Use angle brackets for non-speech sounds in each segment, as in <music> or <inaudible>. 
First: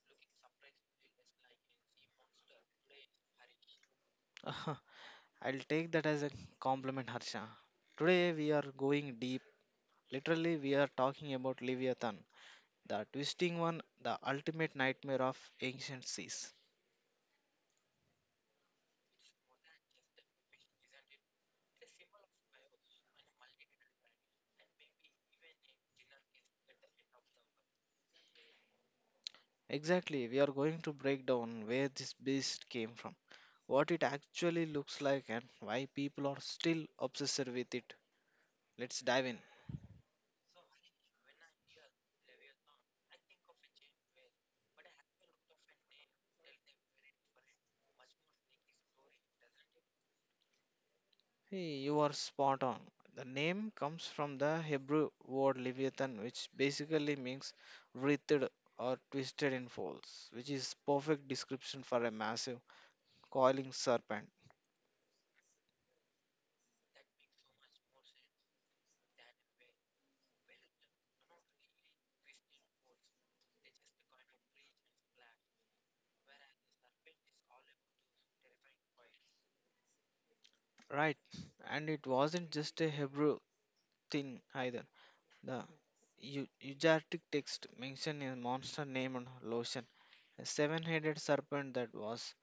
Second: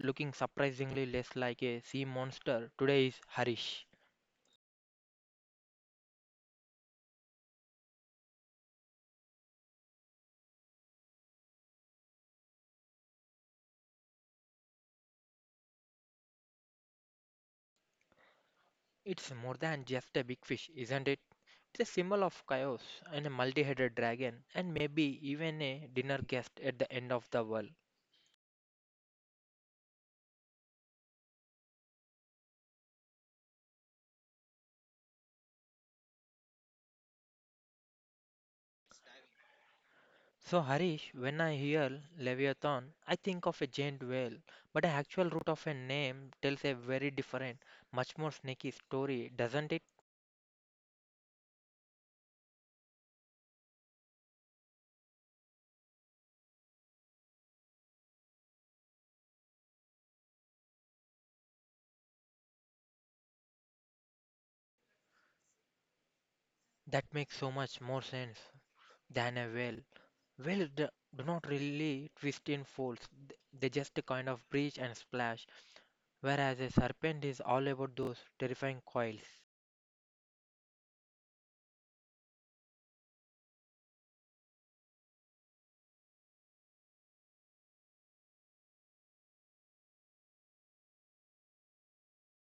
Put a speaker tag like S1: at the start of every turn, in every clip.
S1: looking surprisingly less like a sea monster, today is Harish.
S2: Uh, <laughs> I'll take that as a compliment, Harsha. Today we are going deep. Literally, we are talking about Leviathan, the twisting one, the ultimate nightmare of ancient seas.
S1: It's more than just a big fish, isn't it? It's a symbol of chaos and a multi headed dragon, and maybe even a dinner guest at the end of the world.
S2: Exactly, we are going to break down where this beast came from, what it actually looks like, and why people are still obsessed with it. Let's dive in.
S1: So, Harish, when I hear Leviathan, I think of a giant whale, but the actual root of a name tells a very different, much more snaky story, doesn't it?
S2: Hey, you are spot on. The name comes from the Hebrew word Leviathan, which basically means writhed or twisted in folds, which is perfect description for a massive coiling serpent.
S1: That makes so much more sense than a whale. Well, do not really twist in folds. They just kind of breach and splash. Whereas a serpent is all about those terrifying coils.
S2: Right, and it wasn't just a Hebrew thing either. The Ugaritic text mentioned a monster named Lotion, a seven-headed serpent that was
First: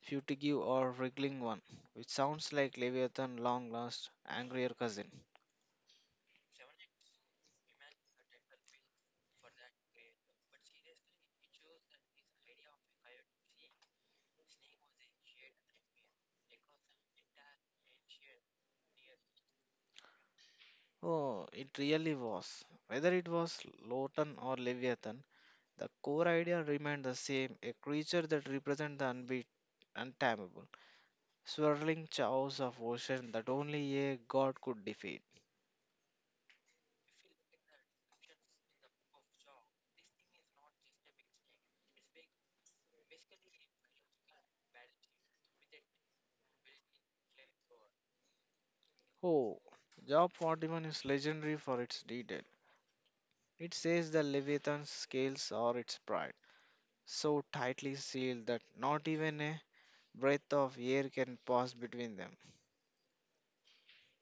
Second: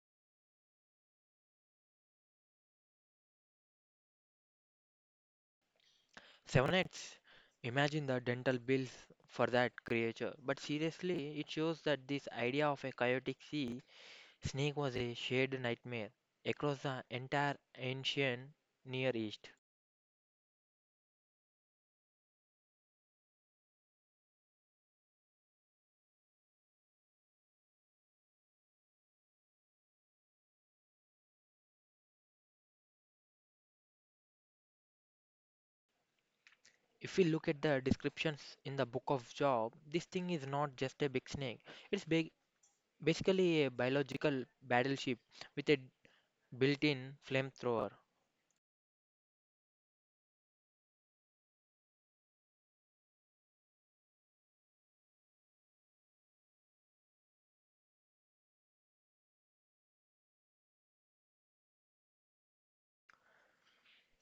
S2: fugitive or wriggling one, which sounds like Leviathan long lost angrier cousin.
S1: Seven heads. Imagine the dental bills for that creature. But seriously, it shows that this idea of a chaotic sea snake was a shared nightmare across the entire ancient Near East.
S2: Oh, it really was. Whether it was Lotan or Leviathan, the core idea remained the same a creature that represents the unbeat, untamable, swirling chaos of ocean that only a god could defeat.
S1: If we look at the descriptions in the book of Job, this thing is not just a big snake. It's big basically a biological battleship with a built-in flamethrower.
S2: Oh, Job 41 is legendary for its detail. It says the Leviathan's scales are its pride, so tightly sealed that not even a breath of air can pass between them.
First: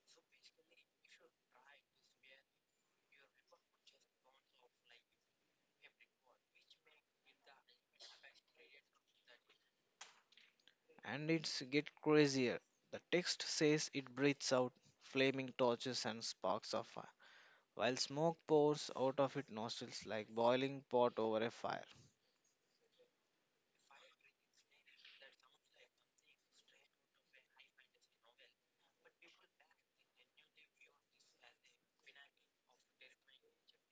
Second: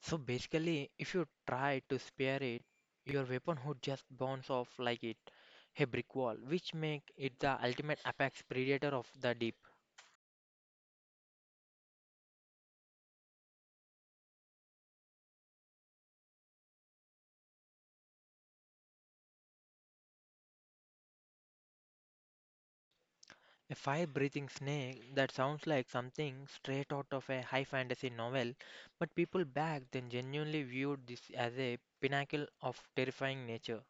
S1: So basically, if you try to spare it, your weapon would just bounce off like it a brick wall, which make it the ultimate apex predator of the deep.
S2: And it's get crazier. The text says it breathes out flaming torches and sparks of fire, while smoke pours out of its nostrils like boiling pot over a fire.
S1: A fire-breathing snake that sounds like something straight out of a high fantasy novel, but people back then genuinely viewed this as a pinnacle of terrifying nature.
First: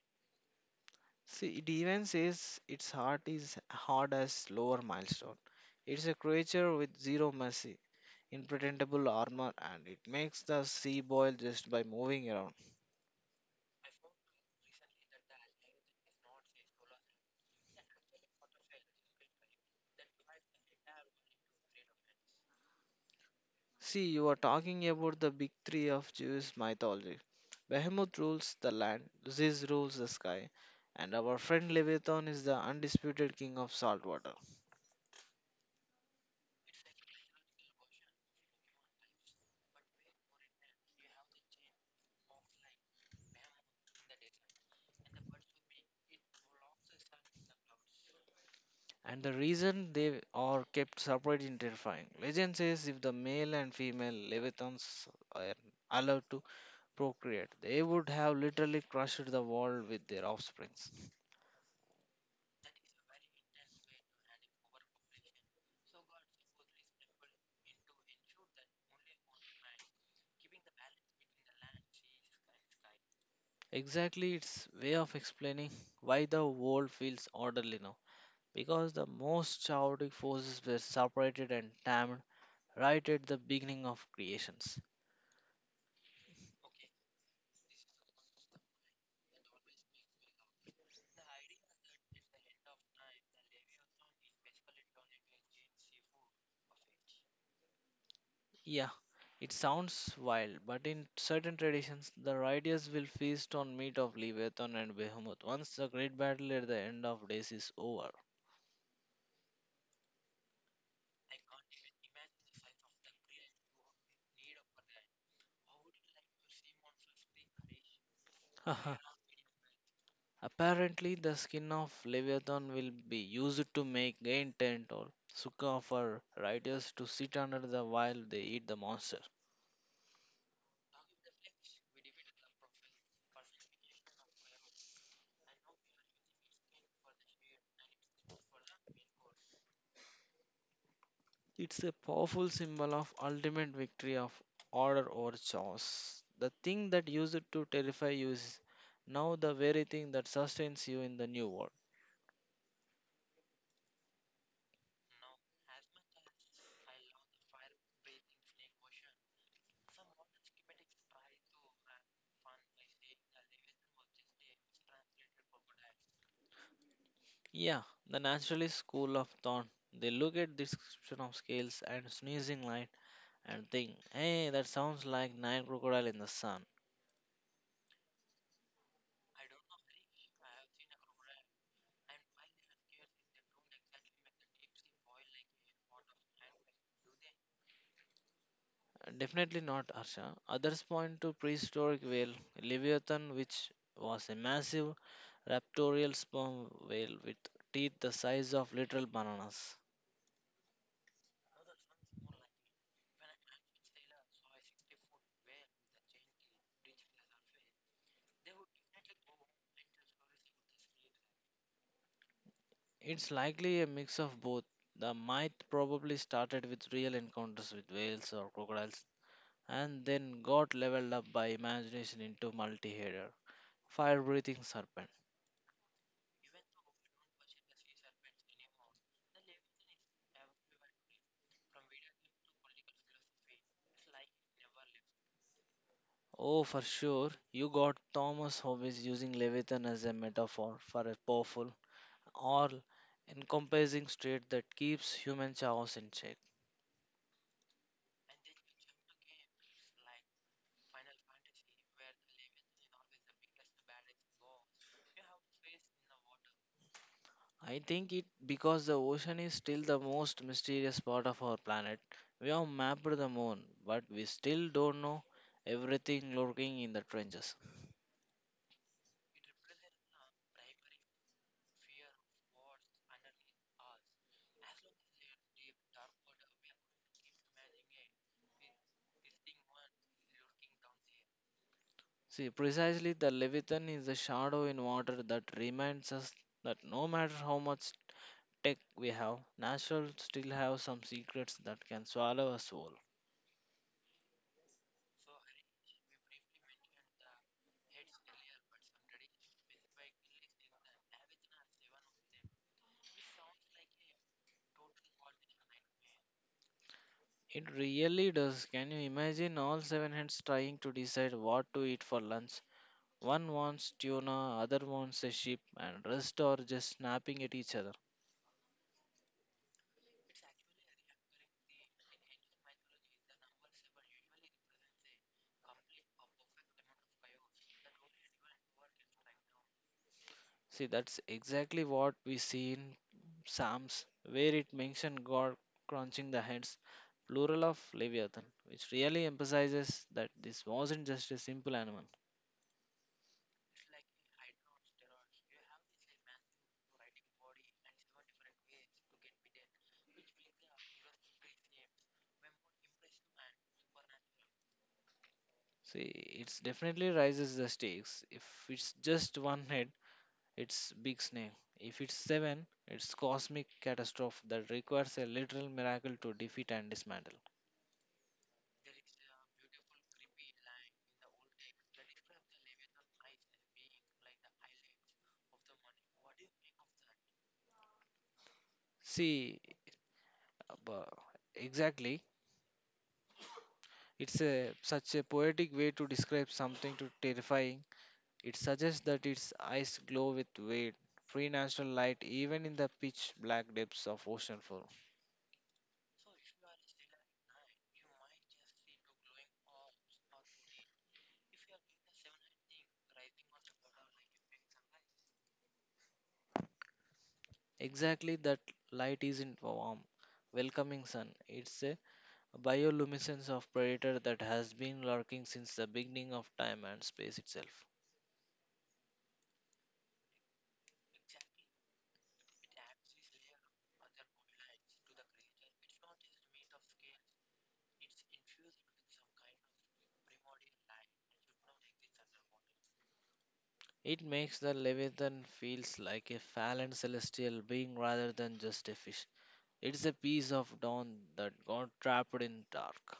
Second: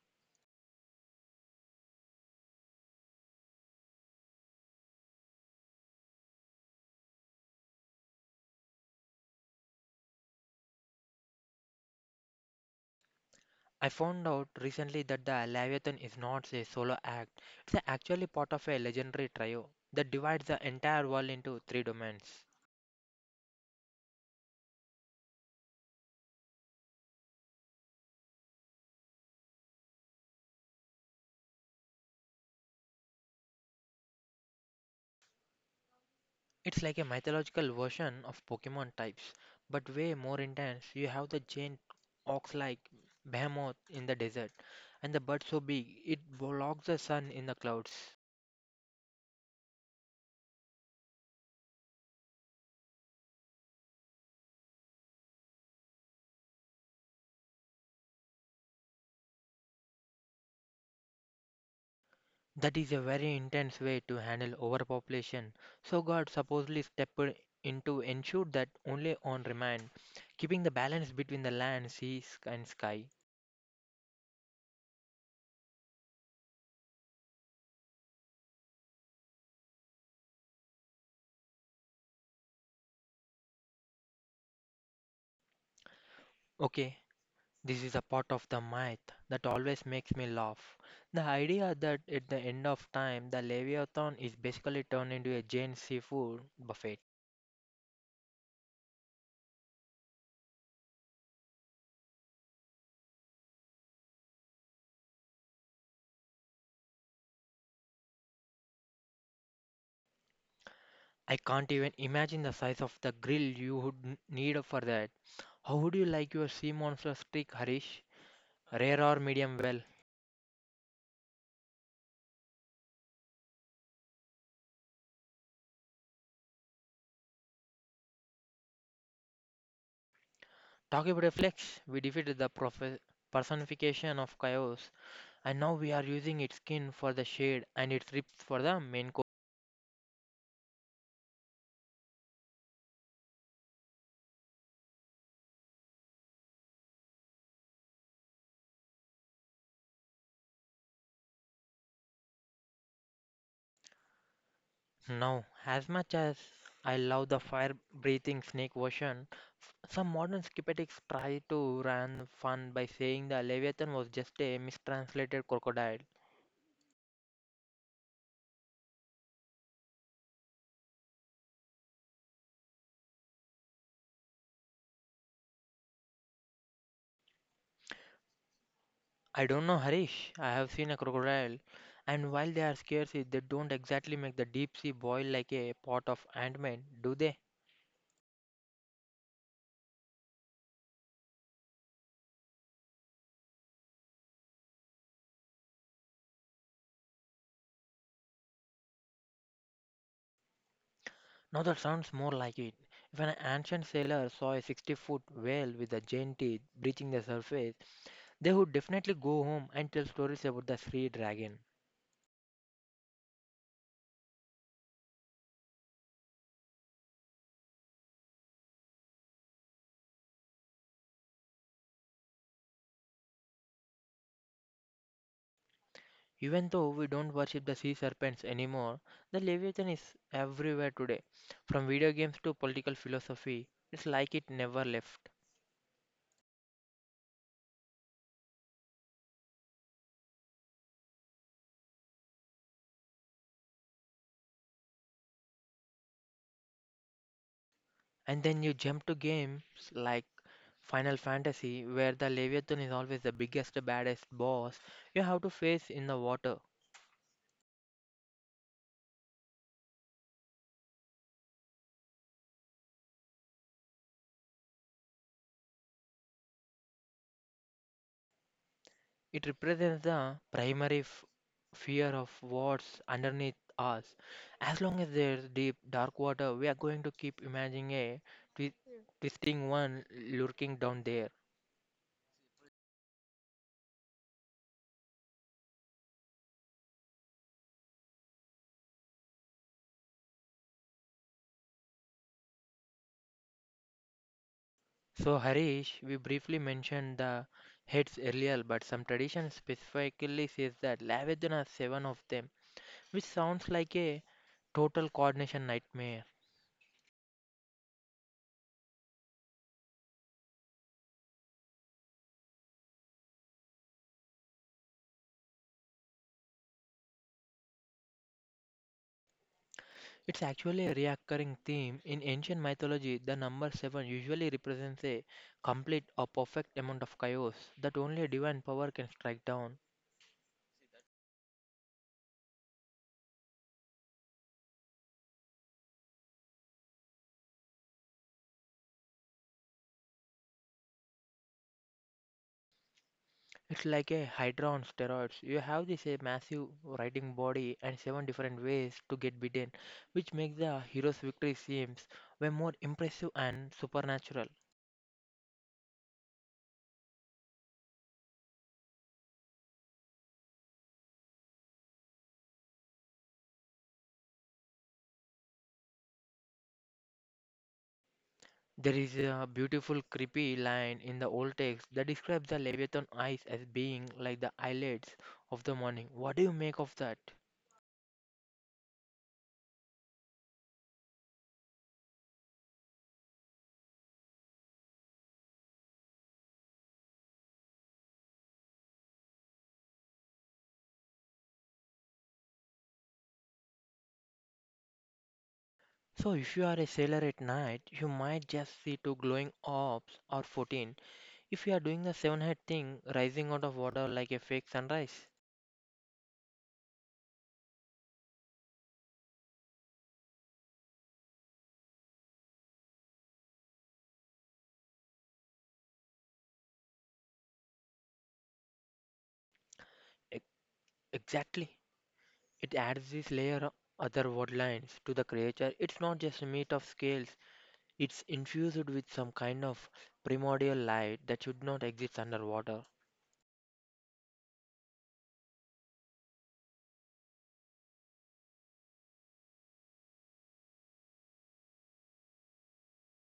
S2: See, it even says its heart is hard as lower milestone. It's a creature with zero mercy, impenetrable armor, and it makes the sea boil just by moving around.
S1: I found out recently that the Leviathan is not a solo act, it's actually part of a legendary trio that divides the entire world into three domains.
S2: See, you are talking about the big three of Jewish mythology. Behemoth rules the land, Ziz rules the sky, and our friend Leviathan is the undisputed king of salt water.
S1: It's like a mythological version of Pokemon types, but way more intense. You have the giant ox like behemoth in the desert, and the bird so big it blocks the sun in the clouds.
S2: And the reason they are kept separate is terrifying. Legend says if the male and female Leviathans are allowed to procreate, they would have literally crushed the world with their offsprings.
S1: That is a very intense way to handle overpopulation. So God supposedly stepped in to ensure that only on remand, keeping the balance between the land, sea, and sky.
S2: Exactly, its way of explaining why the world feels orderly now. Because the most chaotic forces were separated and tamed right at the beginning of creations.
S1: Okay, this is a part of the myth that always makes me laugh. The idea that at the end of time, the Leviathan is basically turned into a giant seafood buffet.
S2: Yeah, it sounds wild, but in certain traditions, the riders will feast on meat of Leviathan and Behemoth once the great battle at the end of days is over.
S1: I can't even imagine the size of the grill you would need for that. How would you like your sea monster steak, Harish? Rare or
S2: <laughs>
S1: medium well?
S2: Apparently, the skin of Leviathan will be used to make rain tent or sukha for riders to sit under the while they eat the monster.
S1: Talking about a flex, we defeated the personification of chaos, and now we are using its skin for the shade and its ribs for the main coat.
S2: It's a powerful symbol of ultimate victory of order over chaos. The thing that used to terrify you is now the very thing that sustains you in the new world.
S1: Now, as much as I love the fire breathing snake version, some modern skeptics try to run fun by saying the Leviathan was just a mistranslated crocodile.
S2: Yeah, the naturalist school of thought. They look at description of scales and sneezing light and think, hey, that sounds like nine crocodile in the sun.
S1: I don't know, Harish. I have seen a crocodile, and while they are scarce, they don't exactly make the deep sea boil like a pot of ointment, do they?
S2: Definitely not, Harsha. Others point to prehistoric whale Leviathan, which was a massive raptorial sperm whale with teeth the size of literal bananas.
S1: Now that sounds more like it. If an ancient sailor saw a 60-foot whale with a giant teeth breaching the surface, they would definitely go home and tell stories about the sea dragon.
S2: It's likely a mix of both. The myth probably started with real encounters with whales or crocodiles and then got leveled up by imagination into multi-header fire breathing serpent.
S1: Even though we don't worship the sea serpents anymore, the Leviathan is everywhere today. From video games to political philosophy, it's like it never left.
S2: Oh, for sure, you got Thomas Hobbes using Leviathan as a metaphor for a powerful all encompassing state that keeps human chaos in check.
S1: And then you jump to games like Final Fantasy, where the Leviathan is always the biggest, baddest boss you have to face in the water.
S2: I think it because the ocean is still the most mysterious part of our planet. We have mapped the moon, but we still don't know everything lurking in the trenches.
S1: It represents the primary fear of what's underneath us. As long as there's deep, dark water, we are going to keep imagining a twisting one lurking down there.
S2: See, precisely the Leviathan is the shadow in water that reminds us that no matter how much tech we have, nature still have some secrets that can swallow us whole.
S1: So, Harish, we briefly mentioned the heads earlier, but some tradition specifically says that Lavajana has seven of them, which sounds like a total coordination nightmare.
S2: It really does. Can you imagine all seven heads trying to decide what to eat for lunch? One wants tuna, other wants a sheep, and rest are just snapping at each other.
S1: It's actually a recurring theme. In ancient mythology, the number seven usually represents a complete or perfect amount of chaos that only divine power can strike down.
S2: See, that's exactly what we see in Psalms, where it mentions God crunching the heads, plural of Leviathan, which really emphasizes that this wasn't just a simple animal.
S1: It's like a hydra on steroids. You have this a massive writing body and seven different ways to get beaten, which makes the hero's victory seems way more impressive and supernatural.
S2: See, it definitely raises the stakes. If it's just one head, it's big snake. If it's seven, it's cosmic catastrophe that requires a literal miracle to defeat and dismantle.
S1: There is a beautiful creepy line in the old text that describes the Leviathan eyes as being like the eyelids of the morning. What do you make of that?
S2: See, bu- exactly. It's a such a poetic way to describe something to terrifying. It suggests that its eyes glow with weight, free natural light even in the pitch black depths of ocean floor.
S1: So if you are a sailor at night, you might just see two glowing orbs or 14 if you are doing the seven head thing rising out of water like a fake sunrise.
S2: Exactly that light isn't warm, welcoming sun. It's a bioluminescence of predator that has been lurking since the beginning of time and space itself.
S1: Ex- Exactly. It adds this layer of other word lines to the creature. It's not just a meat of scales, it's infused with some kind of primordial light that should not exist underwater.
S2: It makes the Leviathan feels like a fallen celestial being rather than just a fish. It's a piece of dawn that got trapped in dark,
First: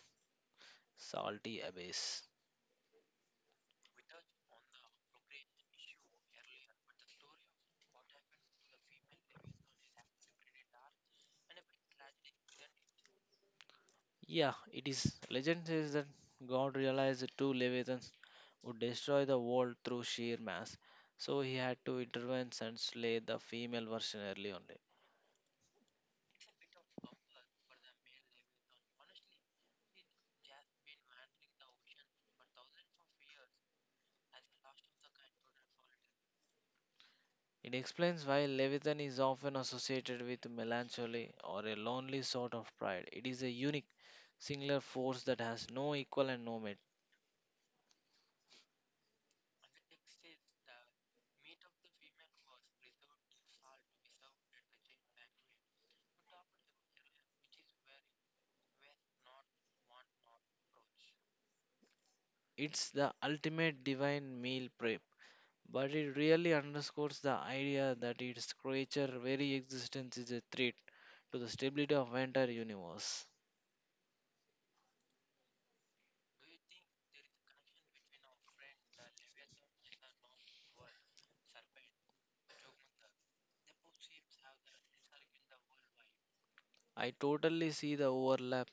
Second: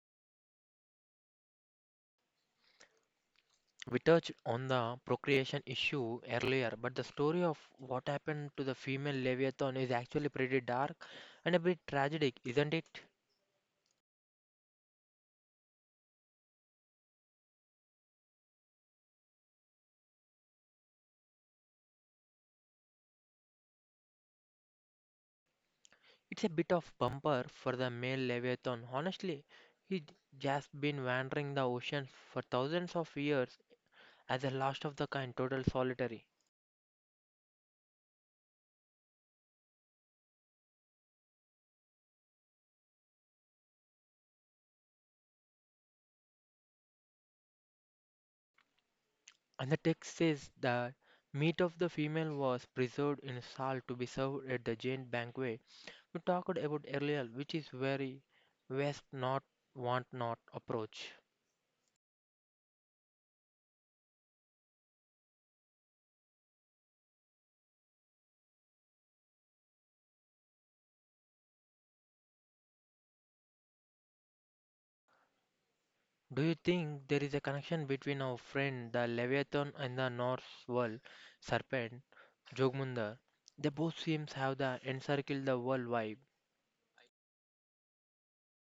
S2: salty abyss.
S1: We touched on the procreation issue earlier, but the story of what happened to the female Leviathan is actually pretty dark and a bit tragic, isn't it?
S2: Yeah, it is. Legend says that God realized the two Leviathans would destroy the world through sheer mass, so he had to intervene and slay the female version early on.
S1: It's a bit of bumper for the male leviathan. Honestly, he just been wandering the ocean for thousands of years as the last of the kind, total solitary.
S2: It explains why Leviathan is often associated with melancholy or a lonely sort of pride. It is a unique, singular force that has no equal and no mate.
S1: And the text says that meat of the female was preserved in salt to be served at the giant banquet we talked about earlier, which is very west not want not approach.
S2: It's the ultimate divine meal prep, but it really underscores the idea that its creature very existence is a threat to the stability of entire universe.
S1: Do you think there is a connection between our friend the Leviathan and the Norse world serpent, Jogmundar? They both seem to have the encircle the world vibe.
S2: I totally see the overlap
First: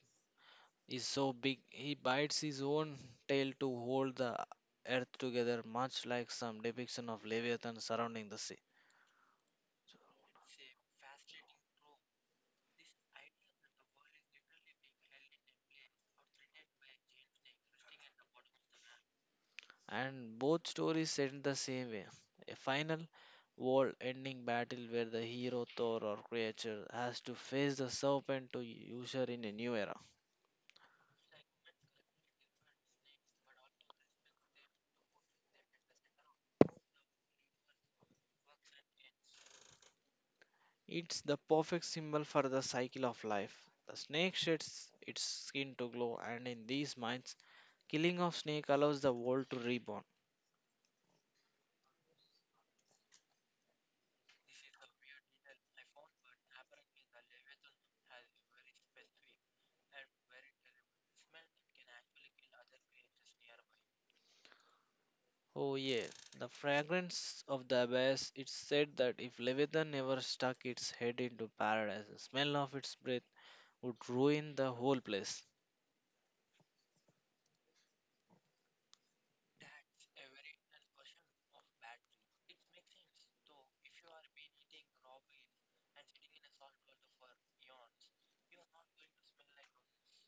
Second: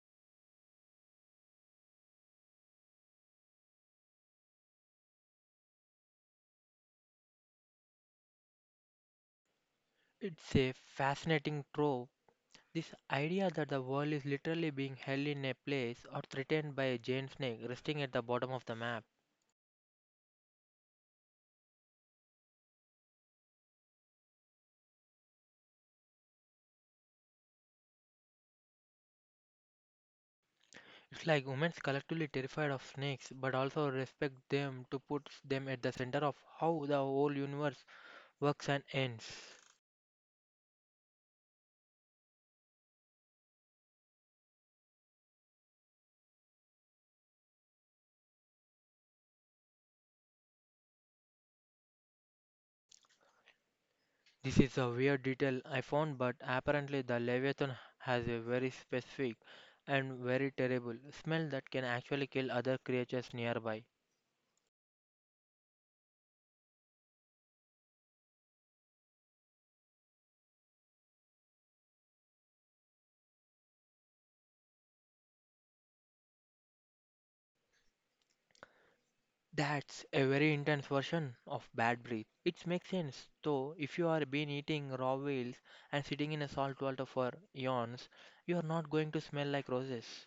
S2: is so big. He bites his own tail to hold the earth together, much like some depiction of Leviathan surrounding the sea.
S1: It's a fascinating trope. This idea that the world is literally being held in a place or threatened by a giant snake resting at the bottom of the map.
S2: And both stories end the same way a final world ending battle where the hero thor or creature has to face the serpent to usher in a new era.
S1: It's like humans collectively terrified of snakes but also respect them to put them at the center of how the whole universe works and ends.
S2: It's the perfect symbol for the cycle of life the snake sheds its skin to glow and in these minds killing of snake allows the world to reborn.
S1: This is a weird detail I found, but apparently the leviathan has a very specific and very terrible smell that can actually kill other creatures nearby.
S2: Oh yeah, the fragrance of the abyss. It's said that if leviathan ever stuck its head into paradise the smell of its breath would ruin the whole place.
S1: That's a very intense version of bad breath. It makes sense, though, if you are been eating raw whales and sitting in a salt water for eons, you are not going to smell like roses.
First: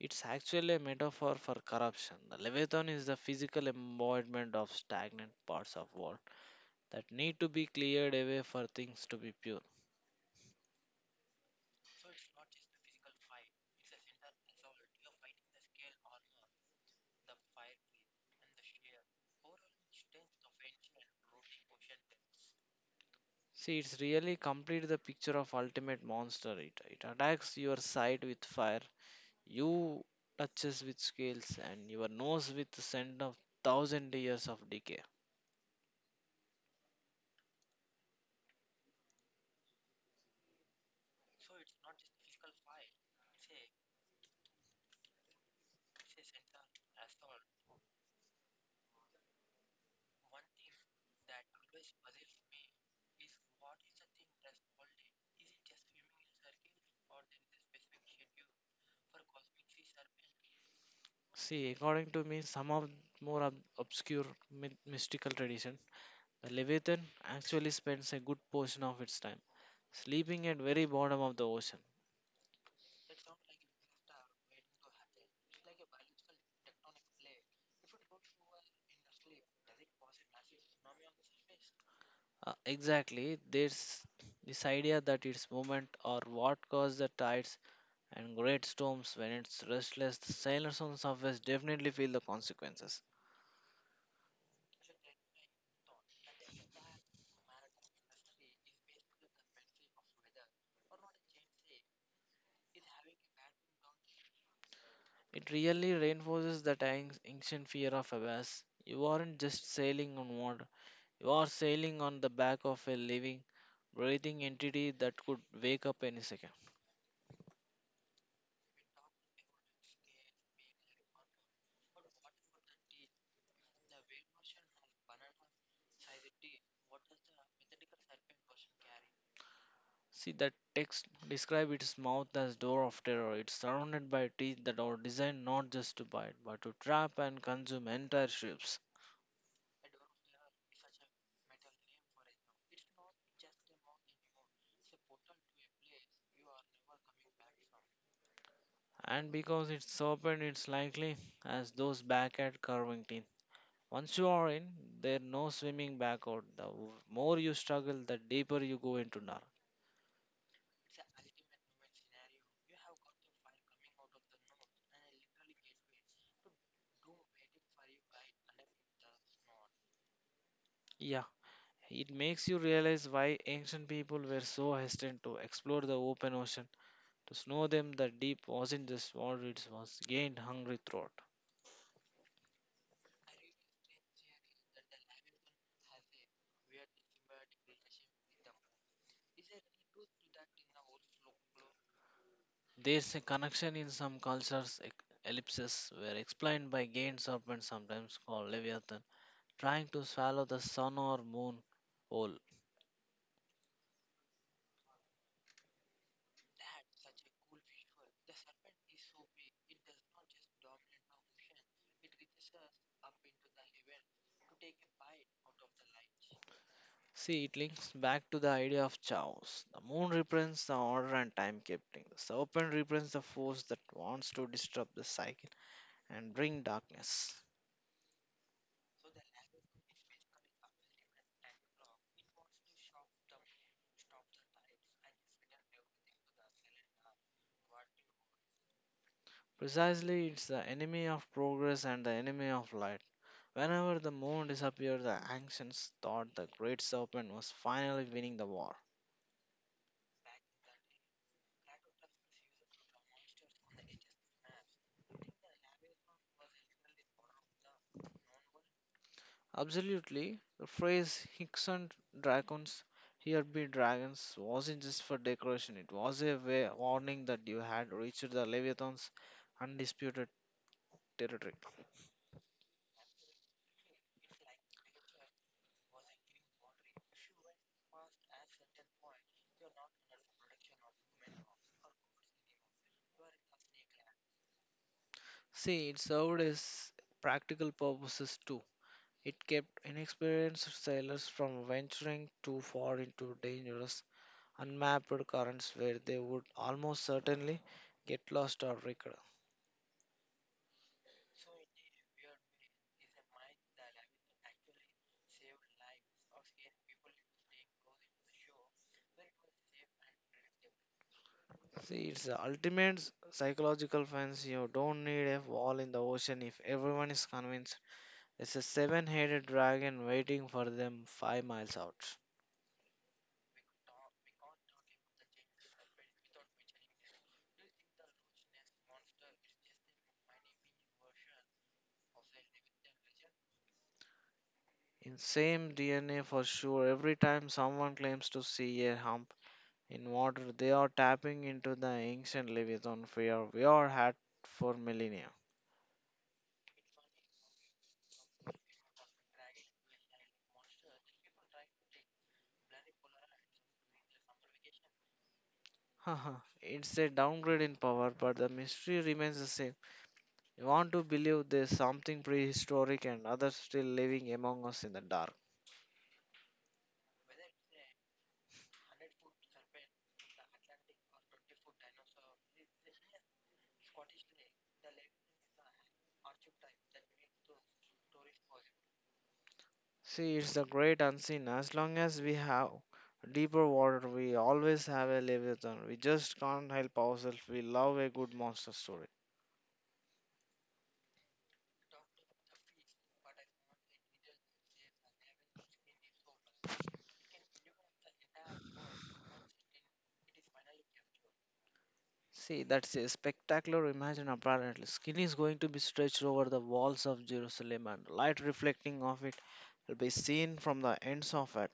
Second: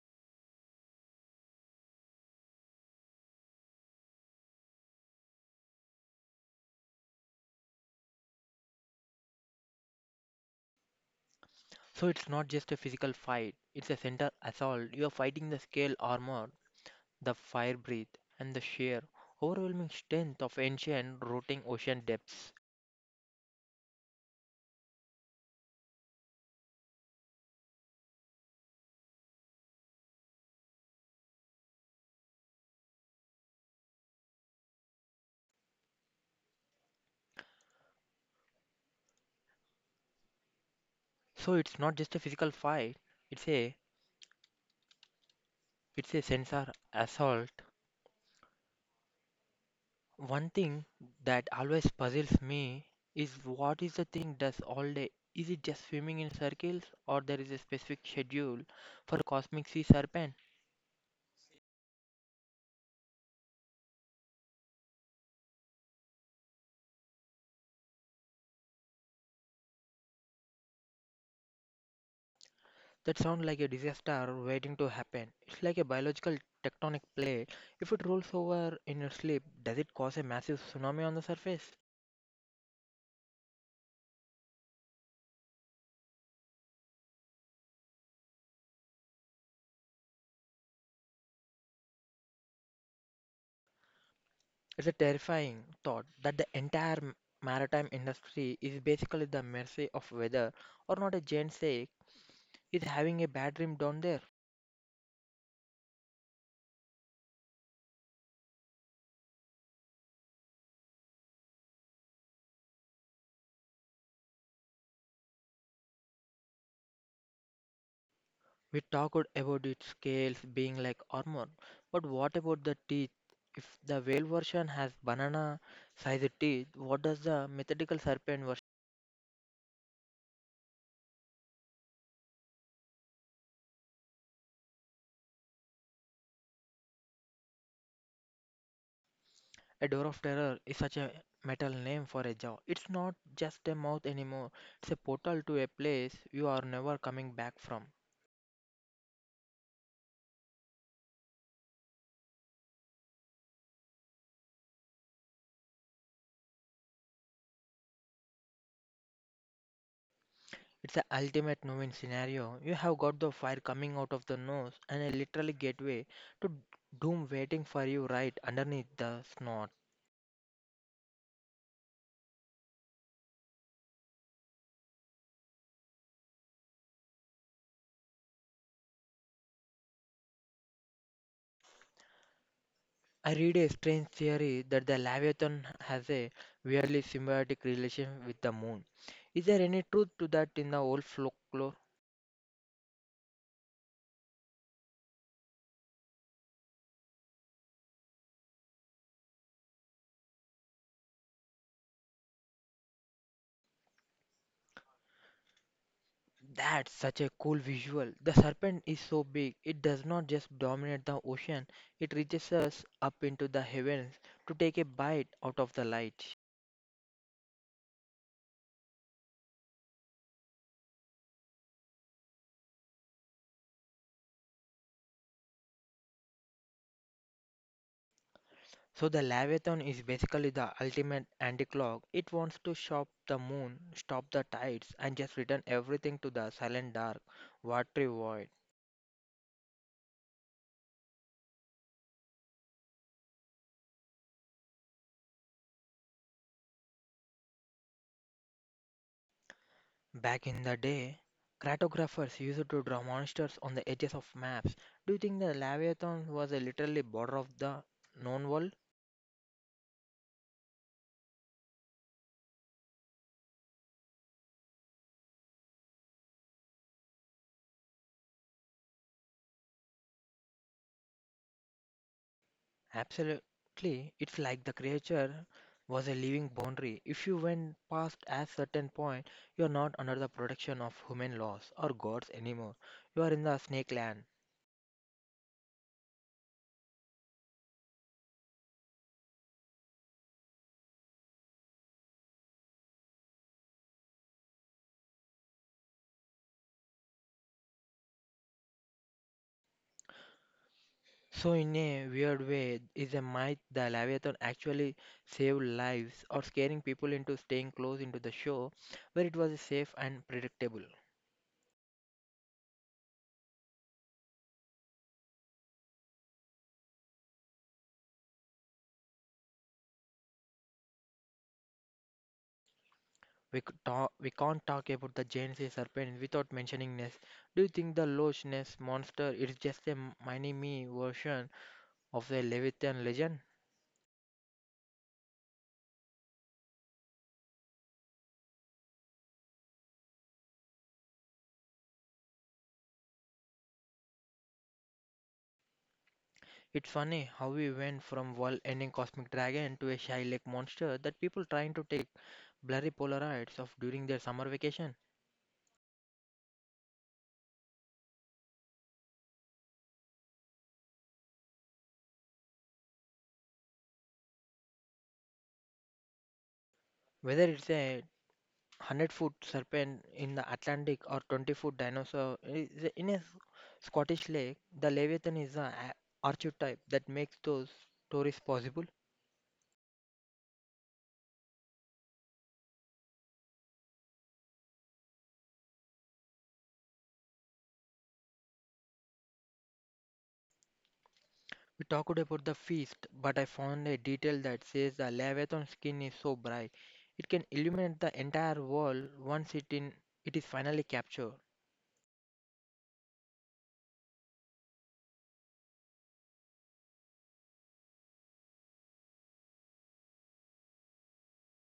S2: It's actually a metaphor for corruption. The Leviathan is the physical embodiment of stagnant parts of world that need to be cleared away for things to be pure.
S1: So it's not just a physical fight, it's a center assault. You are fighting the scale armor the fire breath, and the sheer overwhelming strength of ancient rotting ocean depths.
S2: See, it's really complete the picture of ultimate monster. It attacks your sight with fire, you touches with scales, and your nose with the scent of thousand years of decay.
S1: So it's not just a physical fight, it's a it's a sensor assault. One thing that always puzzles me is what is the thing does all day? Is it just swimming in circles or there is a specific schedule for cosmic sea serpent?
S2: See, according to me, some of obscure mystical tradition. The Leviathan actually spends a good portion of its time sleeping at very bottom of the ocean.
S1: That sounds like a disaster waiting to happen. It's like a biological tectonic plate. If it rolls over in your sleep, does it cause a massive tsunami on the surface?
S2: Exactly, there's this idea that its movement or what caused the tides and great storms when it's restless, the sailors on surface definitely feel the consequences.
S1: It's a terrifying thought that the entire maritime industry is basically the mercy of weather or not a giant sake is having a bad dream down there.
S2: It really reinforces that ancient fear of abyss. You aren't just sailing on water, you are sailing on the back of a living, breathing entity that could wake up any second.
S1: We talked about its scales being like armor, but what about the teeth? If the whale version has banana sized teeth, what does the mythical serpent version?
S2: See, that text describe its mouth as door of terror. It's surrounded by teeth that are designed not just to bite, but to trap and consume entire ships.
S1: A door of terror is such a metal name for a jaw. It's not just a mouth anymore, it's a portal to a place you are never coming back from.
S2: And because it's serpent, it's likely as those back at curving teeth. Once you are in, there's no swimming back out. The more you struggle, the deeper you go into dark.
S1: It's the ultimate no-win scenario. You have got the fire coming out of the nose and a literal gateway to doom waiting for you right underneath the snot.
S2: Yeah, it makes you realize why ancient people were so hesitant to explore the open ocean. To snow them, the deep wasn't just what it was gained hungry throat.
S1: I read a strange theory that the Leviathan has a weirdly symbiotic relation with the moon. Is there any truth to that in the old folklore?
S2: There's a connection in some cultures. Ellipses were explained by giant serpent, sometimes called Leviathan, trying to swallow the sun or moon whole.
S1: That's such a cool visual. The serpent is so big, it does not just dominate the ocean, it reaches us up into the heavens to take a bite out of the light.
S2: See, it links back to the idea of chaos. The moon represents the order and timekeeping. The serpent represents the force that wants to disrupt the cycle and bring darkness.
S1: So the Leviathan is basically the ultimate anti-clock. It wants to shop the moon, stop the tides, and just return everything to the silent dark, watery void.
S2: Precisely, it's the enemy of progress and the enemy of light. Whenever the moon disappeared, the ancients thought the great serpent was finally winning the war.
S1: Back in the day, cartographers used to draw monsters on the edges of maps. Do you think the Leviathan was a literally border of the known world?
S2: Absolutely, the phrase Hickson dragons, here be dragons, wasn't just for decoration, it was a way, warning that you had reached the Leviathan's undisputed territory.
S1: Absolutely, it's like the creature was a living boundary. If you went past a certain point, you are not under the protection of human laws or gods anymore. You are in the snake land.
S2: See, it served as practical purposes too. It kept inexperienced sailors from venturing too far into dangerous, unmapped currents where they would almost certainly get lost or wrecked.
S1: So, in a weird way, is a myth the Leviathan actually saved lives or scaring people into staying close into the show where it was safe and predictable.
S2: See, it's the ultimate psychological fence. You don't need a wall in the ocean if everyone is convinced it's a seven headed dragon waiting for them 5 miles out.
S1: We can't talk about the giant sea serpent without mentioning Ness. Do you think the Loch Ness monster is just a mini me version? Of the Leviathan legend.
S2: In same DNA for sure, every time someone claims to see a hump in water, they are tapping into the ancient Leviathan fear we are had for millennia.
S1: It's funny how we went from world ending cosmic dragon to a shy lake monster that people trying to take blurry Polaroids of during their summer vacation.
S2: <laughs> Haha, it's a downgrade in power, but the mystery remains the same. You want to believe there's something prehistoric and others still living among us in the dark.
S1: Whether it's a 100-foot serpent in the Atlantic or 20-foot dinosaur is in a Scottish lake, the Leviathan is an archetype that makes those stories possible.
S2: See, it's the great unseen. As long as we have deeper water, we always have a Leviathan. We just can't help ourselves. We love a good monster story.
S1: We talked about the feast, but I found a detail that says the leviathan skin is so bright it can illuminate the entire wall once it is finally captured.
S2: See, that's a spectacular imagine apparently. Skin is going to be stretched over the walls of Jerusalem and light reflecting off it will be seen from the ends of it.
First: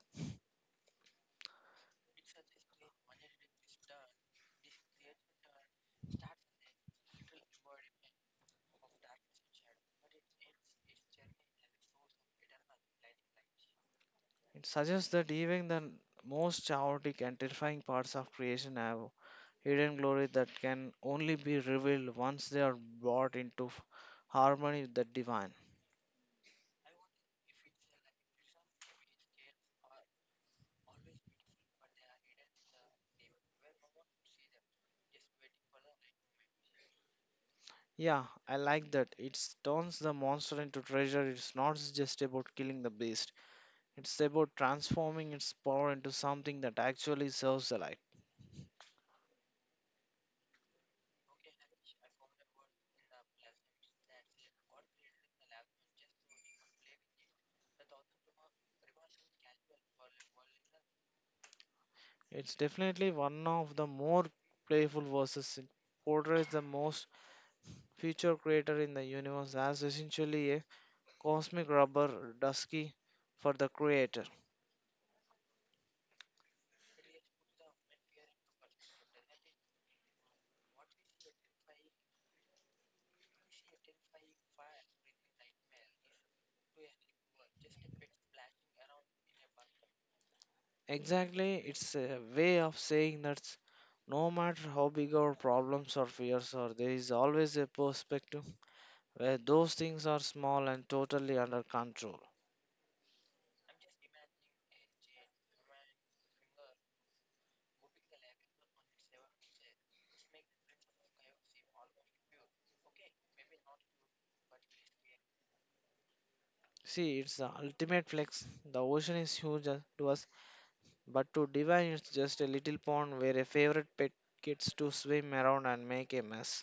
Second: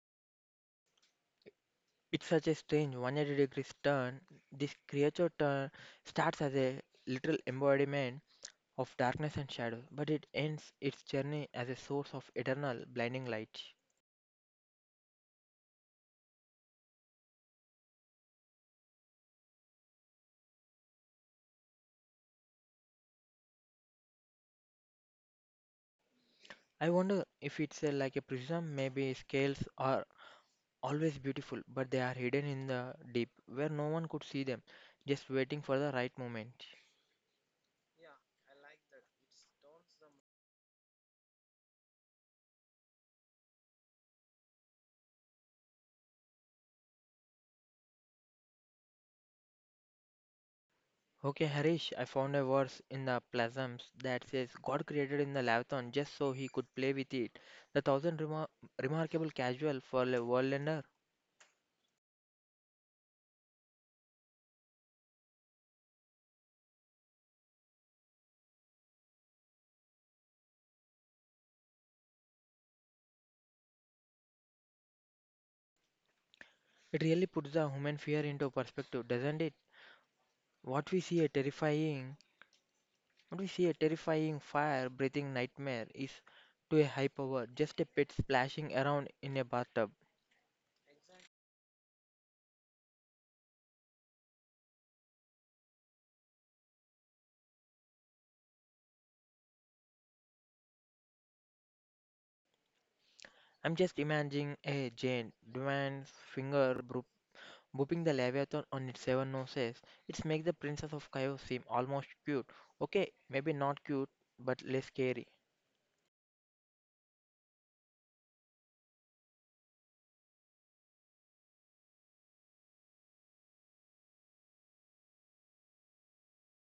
S1: It's such a strange 180 degrees turn. This creature turn starts as a literal embodiment of darkness and shadow, but it ends its journey as a source of eternal blinding light.
S2: It suggests that even the most chaotic and terrifying parts of creation have hidden glory that can only be revealed once they are brought into harmony with the divine.
S1: I wonder if like a prism, maybe scales or always beautiful, but they are hidden in the deep where no one could see them, just waiting for the right moment.
S2: Yeah, I like that. It turns the monster into treasure. It's not just about killing the beast, it's about transforming its power into something that actually serves the light.
S1: Okay, Harish, I found a verse in the Plasms that says God created in the Leviathan just so he could play with it. The thousand remarkable casual for a worldlander.
S2: It's definitely one of the more playful verses. It portrays the most future creator in the universe as essentially a cosmic rubber dusky for the creator.
S1: It really puts the human fear into perspective, doesn't it? What we see a terrifying, what we see a terrifying fire-breathing nightmare is to a high power just a pit splashing around in a bathtub.
S2: Exactly, it's a way of saying that no matter how big our problems or fears are, there is always a perspective where those things are small and totally under control.
S1: I'm just imagining a giant Dwan's finger boop, booping the Leviathan on its seven noses. It's make the Princess of Chaos seem almost cute. Okay, maybe not cute, but less scary.
S2: See, it's the ultimate flex. The ocean is huge to us, but to divine, it's just a little pond where a favorite pet gets to swim around and make a mess.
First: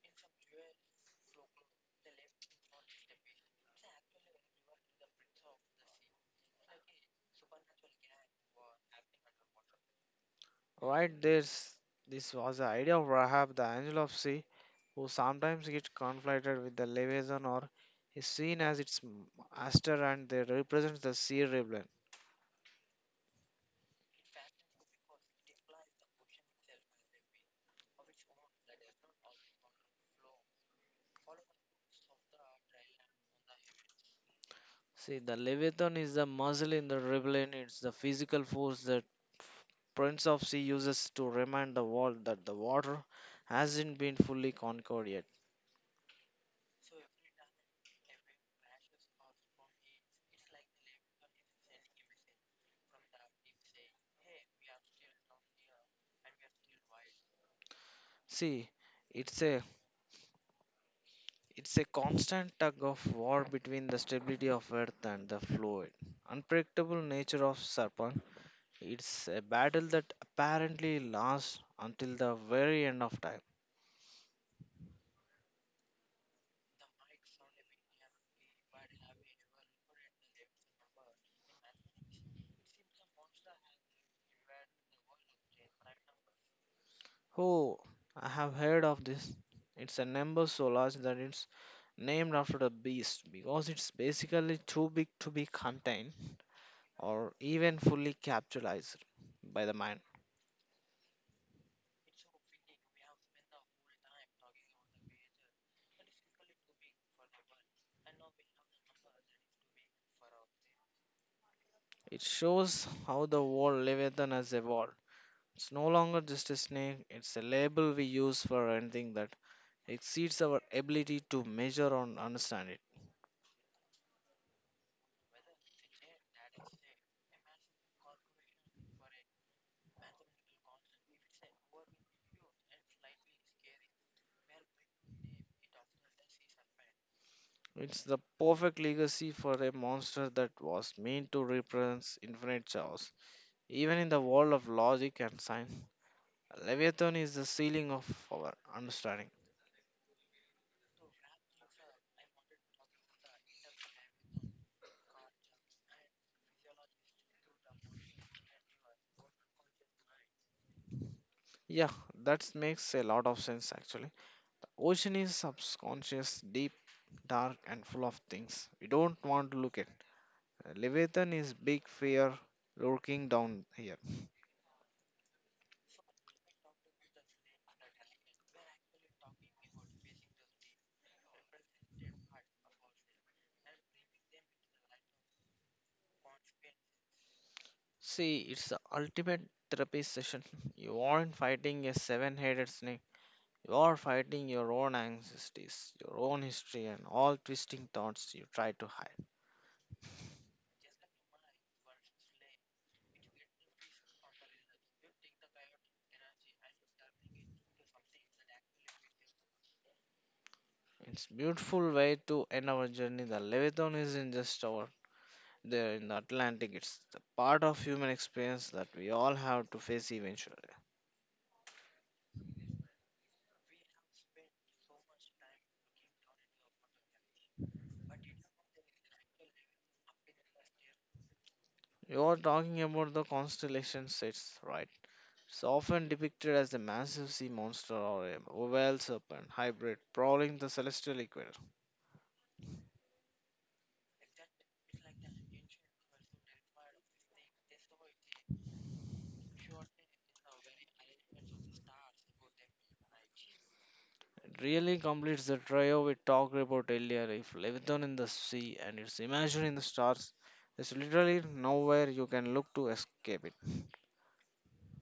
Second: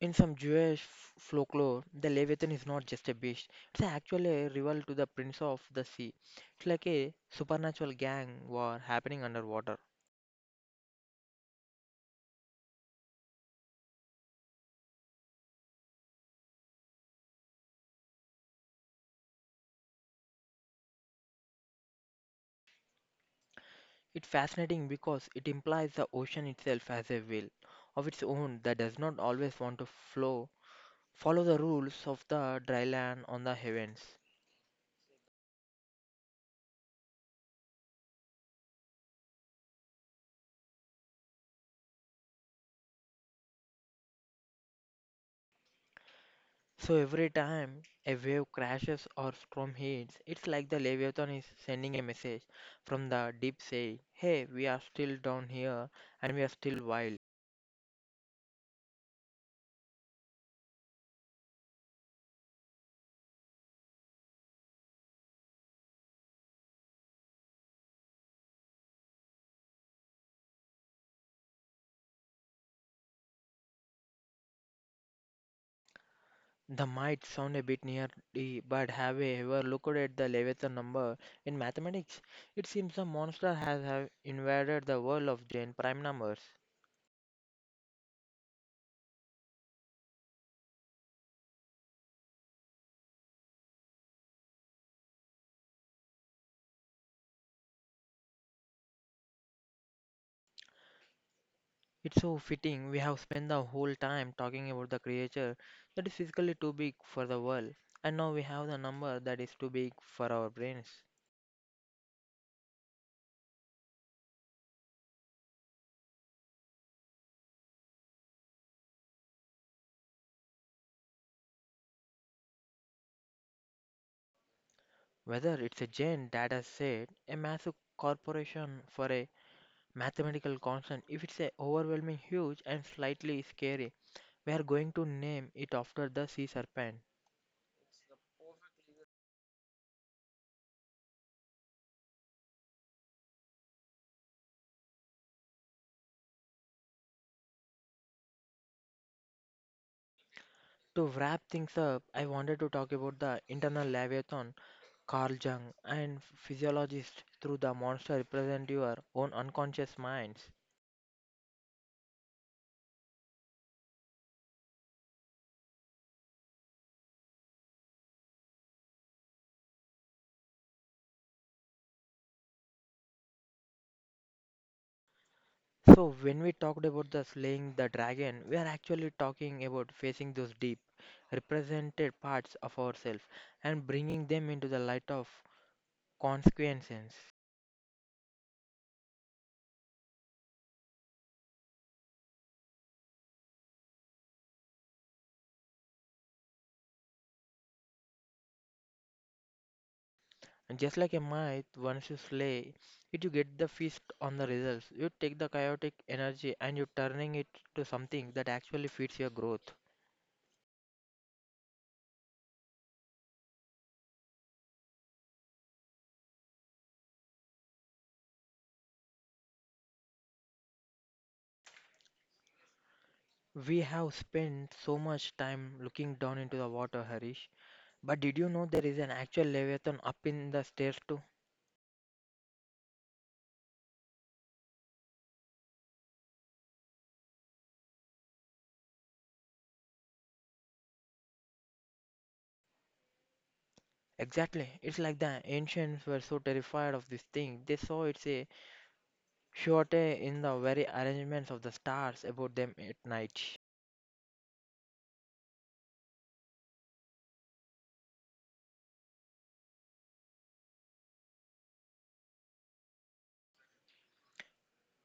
S1: In some Jewish folklore, the Leviathan is not just a beast. It's actually a rival to the Prince of the Sea. It's like a supernatural gang war happening underwater.
S2: Right, there's this was the idea of Rahab, the angel of sea, who sometimes gets conflated with the Leviathan or is seen as master, and they represent the sea rebellion.
S1: It's fascinating because it implies the ocean itself has a will of its own that does not always want to flow follow the rules of the dry land on the heavens.
S2: See, the Leviathan is the muscle in the rebellion. It's the physical force that Prince of Sea uses to remind the world that the water hasn't been fully conquered yet.
S1: So every time a wave crashes or storm hits, it's like the Leviathan is sending a message from the deep saying, "Hey, we are still down here and we are still wild."
S2: See, it's a it's a constant tug of war between the stability of Earth and the fluid, unpredictable nature of Serpent. It's a battle that apparently lasts until the very end of time.
S1: The might sound a bit nerdy, but have you ever looked at the Leviathan number in mathematics? It seems the monster has have invaded the world of giant prime numbers.
S2: Oh, I have heard of this. It's a number so large that it's named after the beast because it's basically too big to be contained or even fully capitalized by the mind.
S1: It's so fitting we have spent the whole time talking about the creature that is physically too big for the world, and now we have the number that is too big for our brains.
S2: It shows how the word Leviathan has evolved. It's no longer just a snake, it's a label we use for anything that exceeds our ability to measure or understand it.
S1: Whether it's a giant data set, a massive corporation for a mathematical constant, if it's a overwhelming huge and slightly scary, we are going to name it after the sea serpent.
S2: It's the perfect legacy for a monster that was meant to represent infinite chaos. Even in the world of logic and science, Leviathan is the ceiling of our understanding.
S1: To wrap things up, I wanted to talk about the internal leviathan Carl Jung, and physiologists through the monster represent your own unconscious minds.
S2: Yeah, that makes a lot of sense actually. Ocean is subconscious, deep, dark, and full of things we don't want to look at. Leviathan is big fear lurking down here.
S1: So, when we talked about the slaying the dragon, we are actually talking about facing those deep, represented parts of ourselves and bringing them into the light of consequences.
S2: See, it's the ultimate therapy session. You aren't fighting a seven headed snake, you are fighting your own anxieties, your own history, and all twisting thoughts you try to hide.
S1: And just like a myth, once you slay it, you get the feast on the results. You take the chaotic energy and you're turning it to something that actually feeds your growth.
S2: It's beautiful way to end our journey. The Leviathan isn't just over there in the Atlantic. It's the part of human experience that we all have to face eventually.
S1: We have spent so much time looking down into the water, Harish. But did you know there is an actual Leviathan up in the stairs too?
S2: You're talking about the constellation sets, right? It's often depicted as a massive sea monster or a whale serpent hybrid prowling the celestial equator.
S1: Exactly. It's like the ancients were so terrified of this thing. They saw it's a surety in the very arrangements of the stars above them at night.
S2: It really completes the trio we talked about earlier. If Leviathan in the sea and its imagined in the stars, there's literally nowhere you can look to escape it.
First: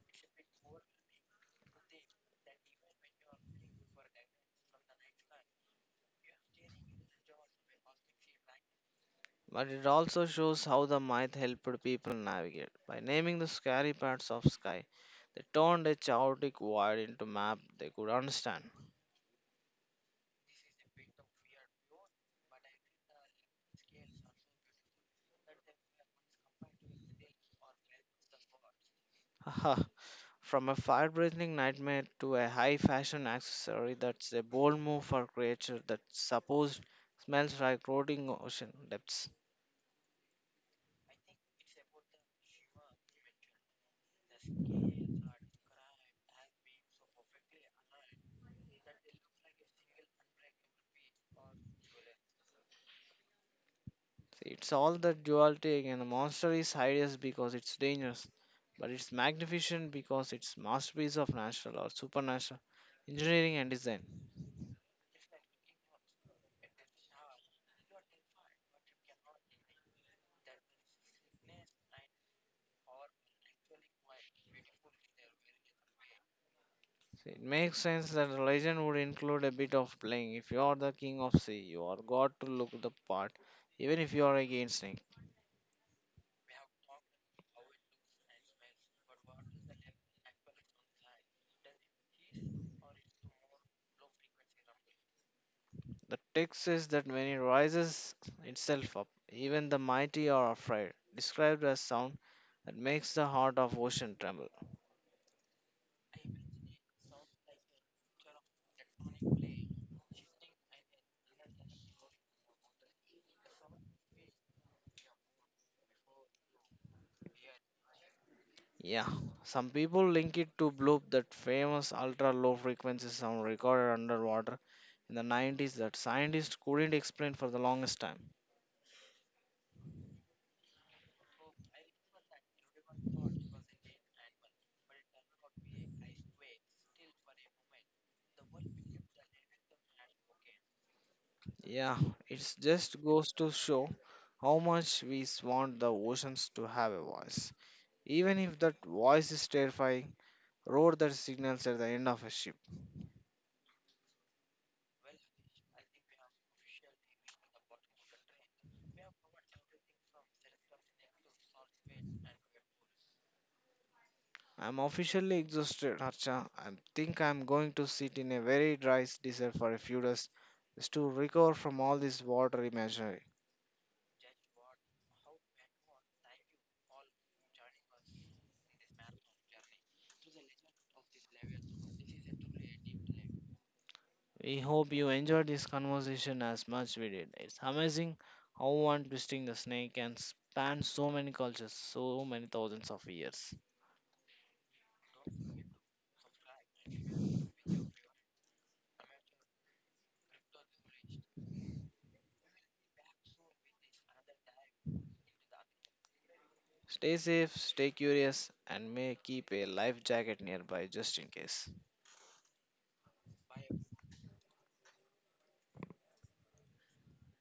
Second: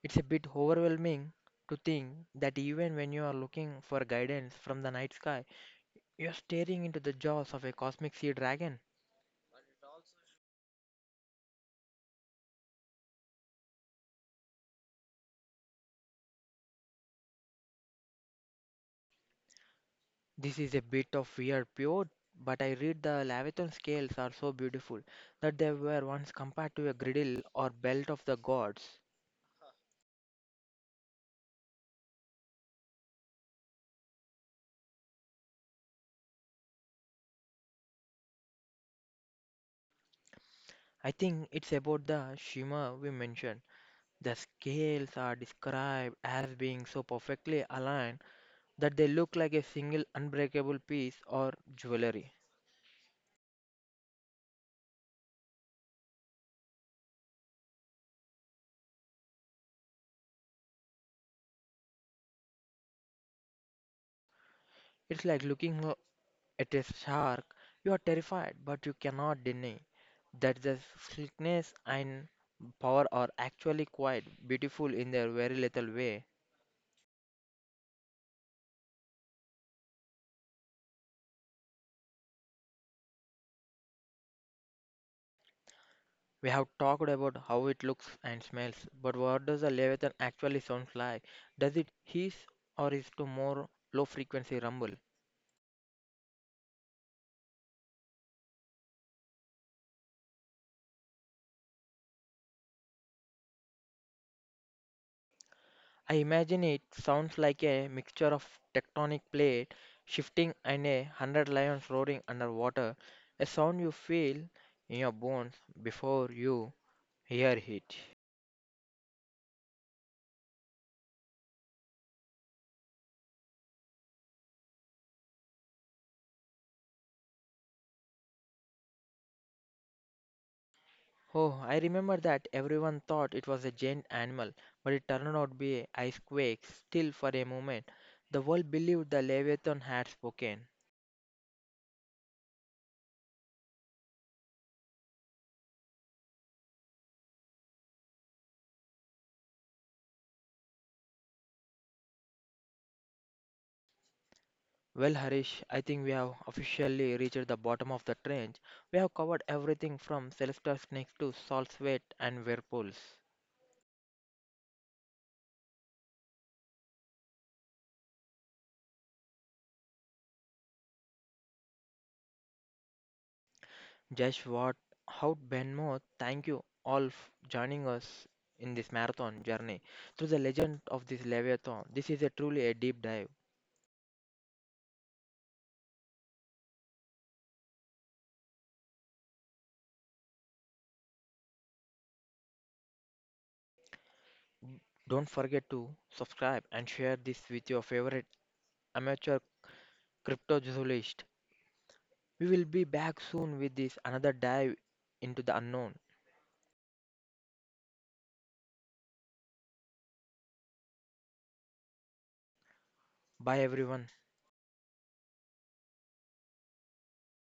S1: It's a bit overwhelming to think that even when you are looking for guidance from the night sky, you're staring into the jaws of a cosmic sea dragon.
S2: But it also shows how the myth helped people navigate. By naming the scary parts of sky, they turned a chaotic void into map they could understand.
S1: This is a bit of weird pure, but I read the Leviathan scales are so beautiful that they were once compared to a griddle or belt of the gods.
S2: Haha. From a fire-breathing nightmare to a high-fashion accessory, that's a bold move for creature that supposed smells like rotting ocean depths.
S1: I think it's about the shimmer we mentioned. The scales are described as being so perfectly aligned that they look like a single unbreakable piece or jewelry.
S2: See, it's all that duality again. A monster is hideous because it's dangerous, but it's magnificent because it's masterpiece of natural or supernatural engineering and design.
S1: It's like looking. It is shark. You are terrified, but you cannot deny that the slickness and power are actually quite beautiful in their very little way.
S2: So it makes sense that a legend would include a bit of playing. If you are the king of sea, you are got to look the part, even if you are against him.
S1: We have talked about how it looks and smells, but what does a leviathan actually sound like? Does it hiss or is it more low frequency rumble?
S2: The text says that when it rises itself up, even the mighty are afraid, described as sound that makes the heart of ocean tremble.
S1: I imagine it sounds like a mixture of tectonic plate shifting and 100 lions roaring underwater, a sound you feel in your bones before you Here heat.
S2: Yeah, some people link it to Bloop, that famous ultra low frequency sound recorded underwater in the 90s that scientists couldn't explain for the longest time.
S1: Oh, I remember that everyone thought it was a giant animal, but it turned out to be an ice quake. Still, for a moment, the world believed the Leviathan had spoken.
S2: Yeah, it just goes to show how much we want the oceans to have a voice. Even if that voice is terrifying, roar that signals at the end of a ship.
S1: Well, Harish, I think we have officially reached the bottom of the trench. We have covered everything from celestial snakes to salt sweat and whirlpools.
S2: I'm officially exhausted, Archa. I think I'm going to sit in a very dry desert for a few days just to recover from all this water imagery.
S1: Just what, how Benmo, thank you all for joining us in this marathon journey through the legend of this Leviathan. This is a truly a deep dive.
S2: We hope you enjoyed this conversation as much we did. It's amazing how one twisting the snake can span so many cultures, so many thousands of years.
S1: Don't forget to subscribe and share this with your favorite amateur cryptozoologist. We will be back soon with this another dive into the unknown.
S2: Stay safe, stay curious, and may keep a life jacket nearby just in case.
S1: Bye everyone.